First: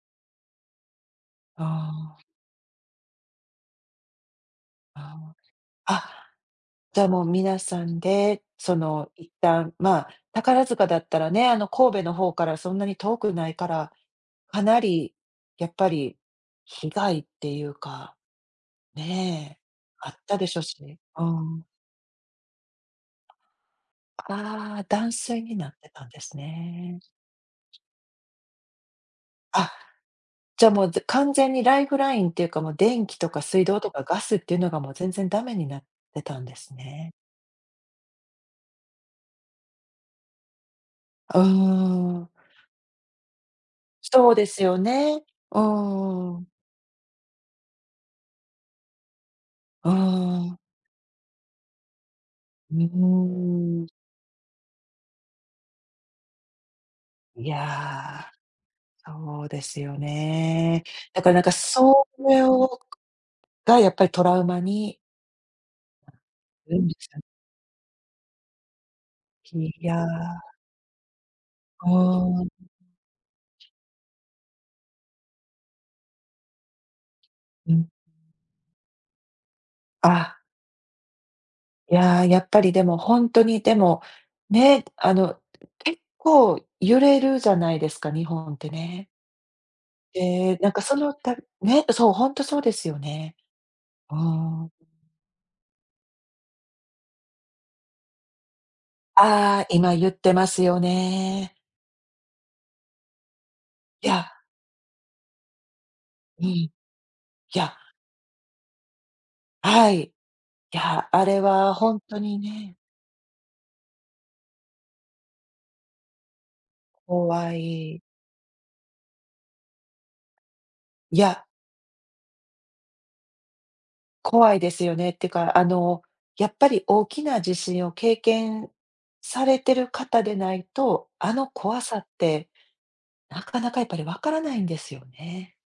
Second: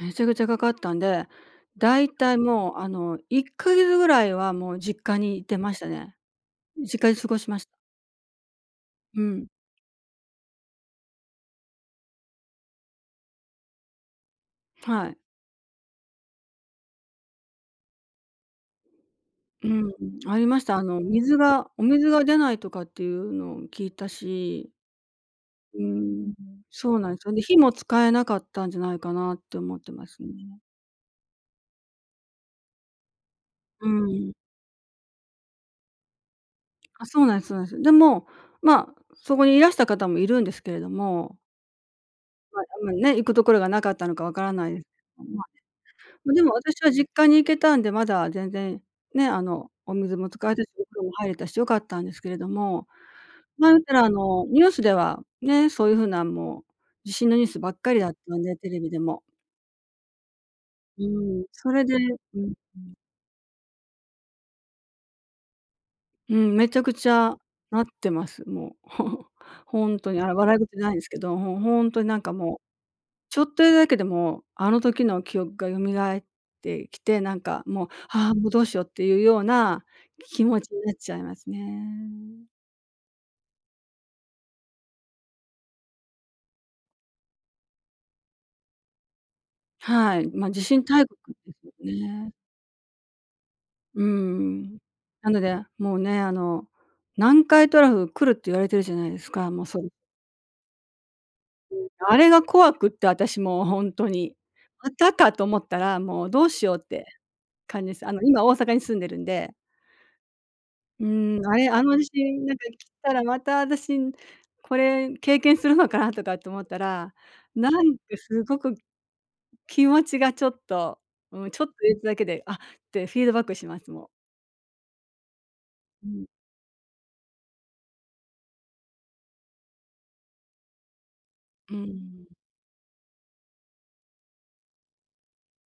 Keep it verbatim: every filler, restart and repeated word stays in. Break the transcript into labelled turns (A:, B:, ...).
A: めちゃくちゃかかったんで、
B: あ
A: だい
B: あ。
A: たいもう、あの、いっかげつぐらいはもう実家
B: あ
A: に行ってました
B: あ。
A: ね。
B: あ、じゃ
A: 実
B: あ、
A: 家で
B: もう
A: 過ごし
B: 皆
A: ました。
B: さんで、その
A: う
B: いっ
A: ん。
B: たん、まあ、宝塚だったらね、あの、神戸の方からそんなに遠くないから、かな
A: は
B: り
A: い。
B: やっぱり被害っていうか、ね、
A: うー
B: あっ
A: ん、あ
B: た
A: り
B: でしょ
A: ま
B: う
A: した、あ
B: し
A: の、
B: ね。うー
A: 水
B: ん。
A: がお水が出ないとかっていうのを聞いたし
B: ああ、断水になっ
A: うー
B: てたんで
A: ん、
B: す
A: そ
B: ね。
A: うなん、そんで、火も使えなかったんじゃないかなって
B: あ、
A: 思ってますね。
B: じゃ、もう、ぜ完全にライフラインっていうか、もう、電気とか水道
A: うー
B: とかガ
A: ん。
B: スっていうのがもう全然ダメになってたんです
A: あ、
B: ね。
A: そうなんす、そなんす。で、もう、ま、そこにいらした方もいるんですけれども
B: うーん。
A: ま、でもね、行くところがなかったのかわ
B: そう
A: か
B: で
A: ら
B: す
A: ない
B: よ
A: です。あ、
B: ね。
A: ま、
B: うんう
A: ま、
B: んう
A: で
B: ん。
A: もあたしは実家に行けたんで、まだ全然、ね、あの、
B: うー
A: お水も使え
B: ん。
A: た [unintelligible] 風呂も入れたし、良かったんですけれど
B: うう
A: も、ま
B: ん、
A: ん
B: うーん。
A: せら、あの、ニュースでは、ね、そういう風なもう、地震のニュ
B: い
A: ースばっかりだった
B: や、
A: ので、テレビでも。
B: そうですよね。だからな
A: う
B: ん
A: ん、
B: か、
A: それで
B: そ
A: う
B: れ
A: ん、
B: を
A: うん。
B: が、やっぱりトラウマに
A: うん、めちゃくち
B: [unintelligible]
A: ゃなってます、もう、
B: い
A: ほん
B: や。
A: とに、あ、笑い事じゃないんすけど、ほほ
B: う
A: んとになんか
B: ー
A: もう、
B: ん。
A: ちょっと言うだけでもう、あの、時の記憶が蘇ってきて、なんか
B: う
A: もう
B: ん。
A: 「ああ、も、どうしよう」っていうような
B: あ。
A: 気持ちになっちゃいます
B: いや、や
A: ね。
B: っぱりでも、ほんとに、でも、ね、あの、結構揺れるじゃないですか、日本ってね。
A: はい。ま、
B: で、
A: 地
B: なんか
A: 震
B: そ
A: 大
B: の
A: 国
B: た
A: です
B: ね、
A: よ
B: そう、ほ
A: ね。
B: んとそうですよね。
A: う
B: うーん。
A: ん、なので、もうね、あの、南海トラフ来るって言われてるじゃないですか、
B: あ
A: もう
B: あ、
A: そり
B: 今言ってますよね。
A: うん、あれが怖くって、あたしもうほん
B: い
A: と
B: や
A: に。またかと思ったら、もうど
B: うん。
A: うし
B: い
A: ようって
B: や
A: 感じです。あの、今大阪に住んでるんで
B: はい、い
A: う
B: や、あ
A: ー
B: れ
A: ん、あれ、
B: は
A: あ
B: ほ
A: の
B: ん
A: 地
B: とに
A: 震なんか
B: ね
A: 来たら、またあたしん、これ経験するのかな？とかって思ったら、
B: 怖
A: なん
B: い。
A: かすごく気持ちがちょっと、
B: いや
A: もうちょっと揺れただけで「あっ！」てフィードバックします、もう。
B: 怖いですよね、ってか、あの、
A: うん。
B: やっぱり大きな地震を経験されてる方でないと、あの
A: うー
B: 怖さっ
A: ん。
B: て、なかなかやっぱりわからないんですよね。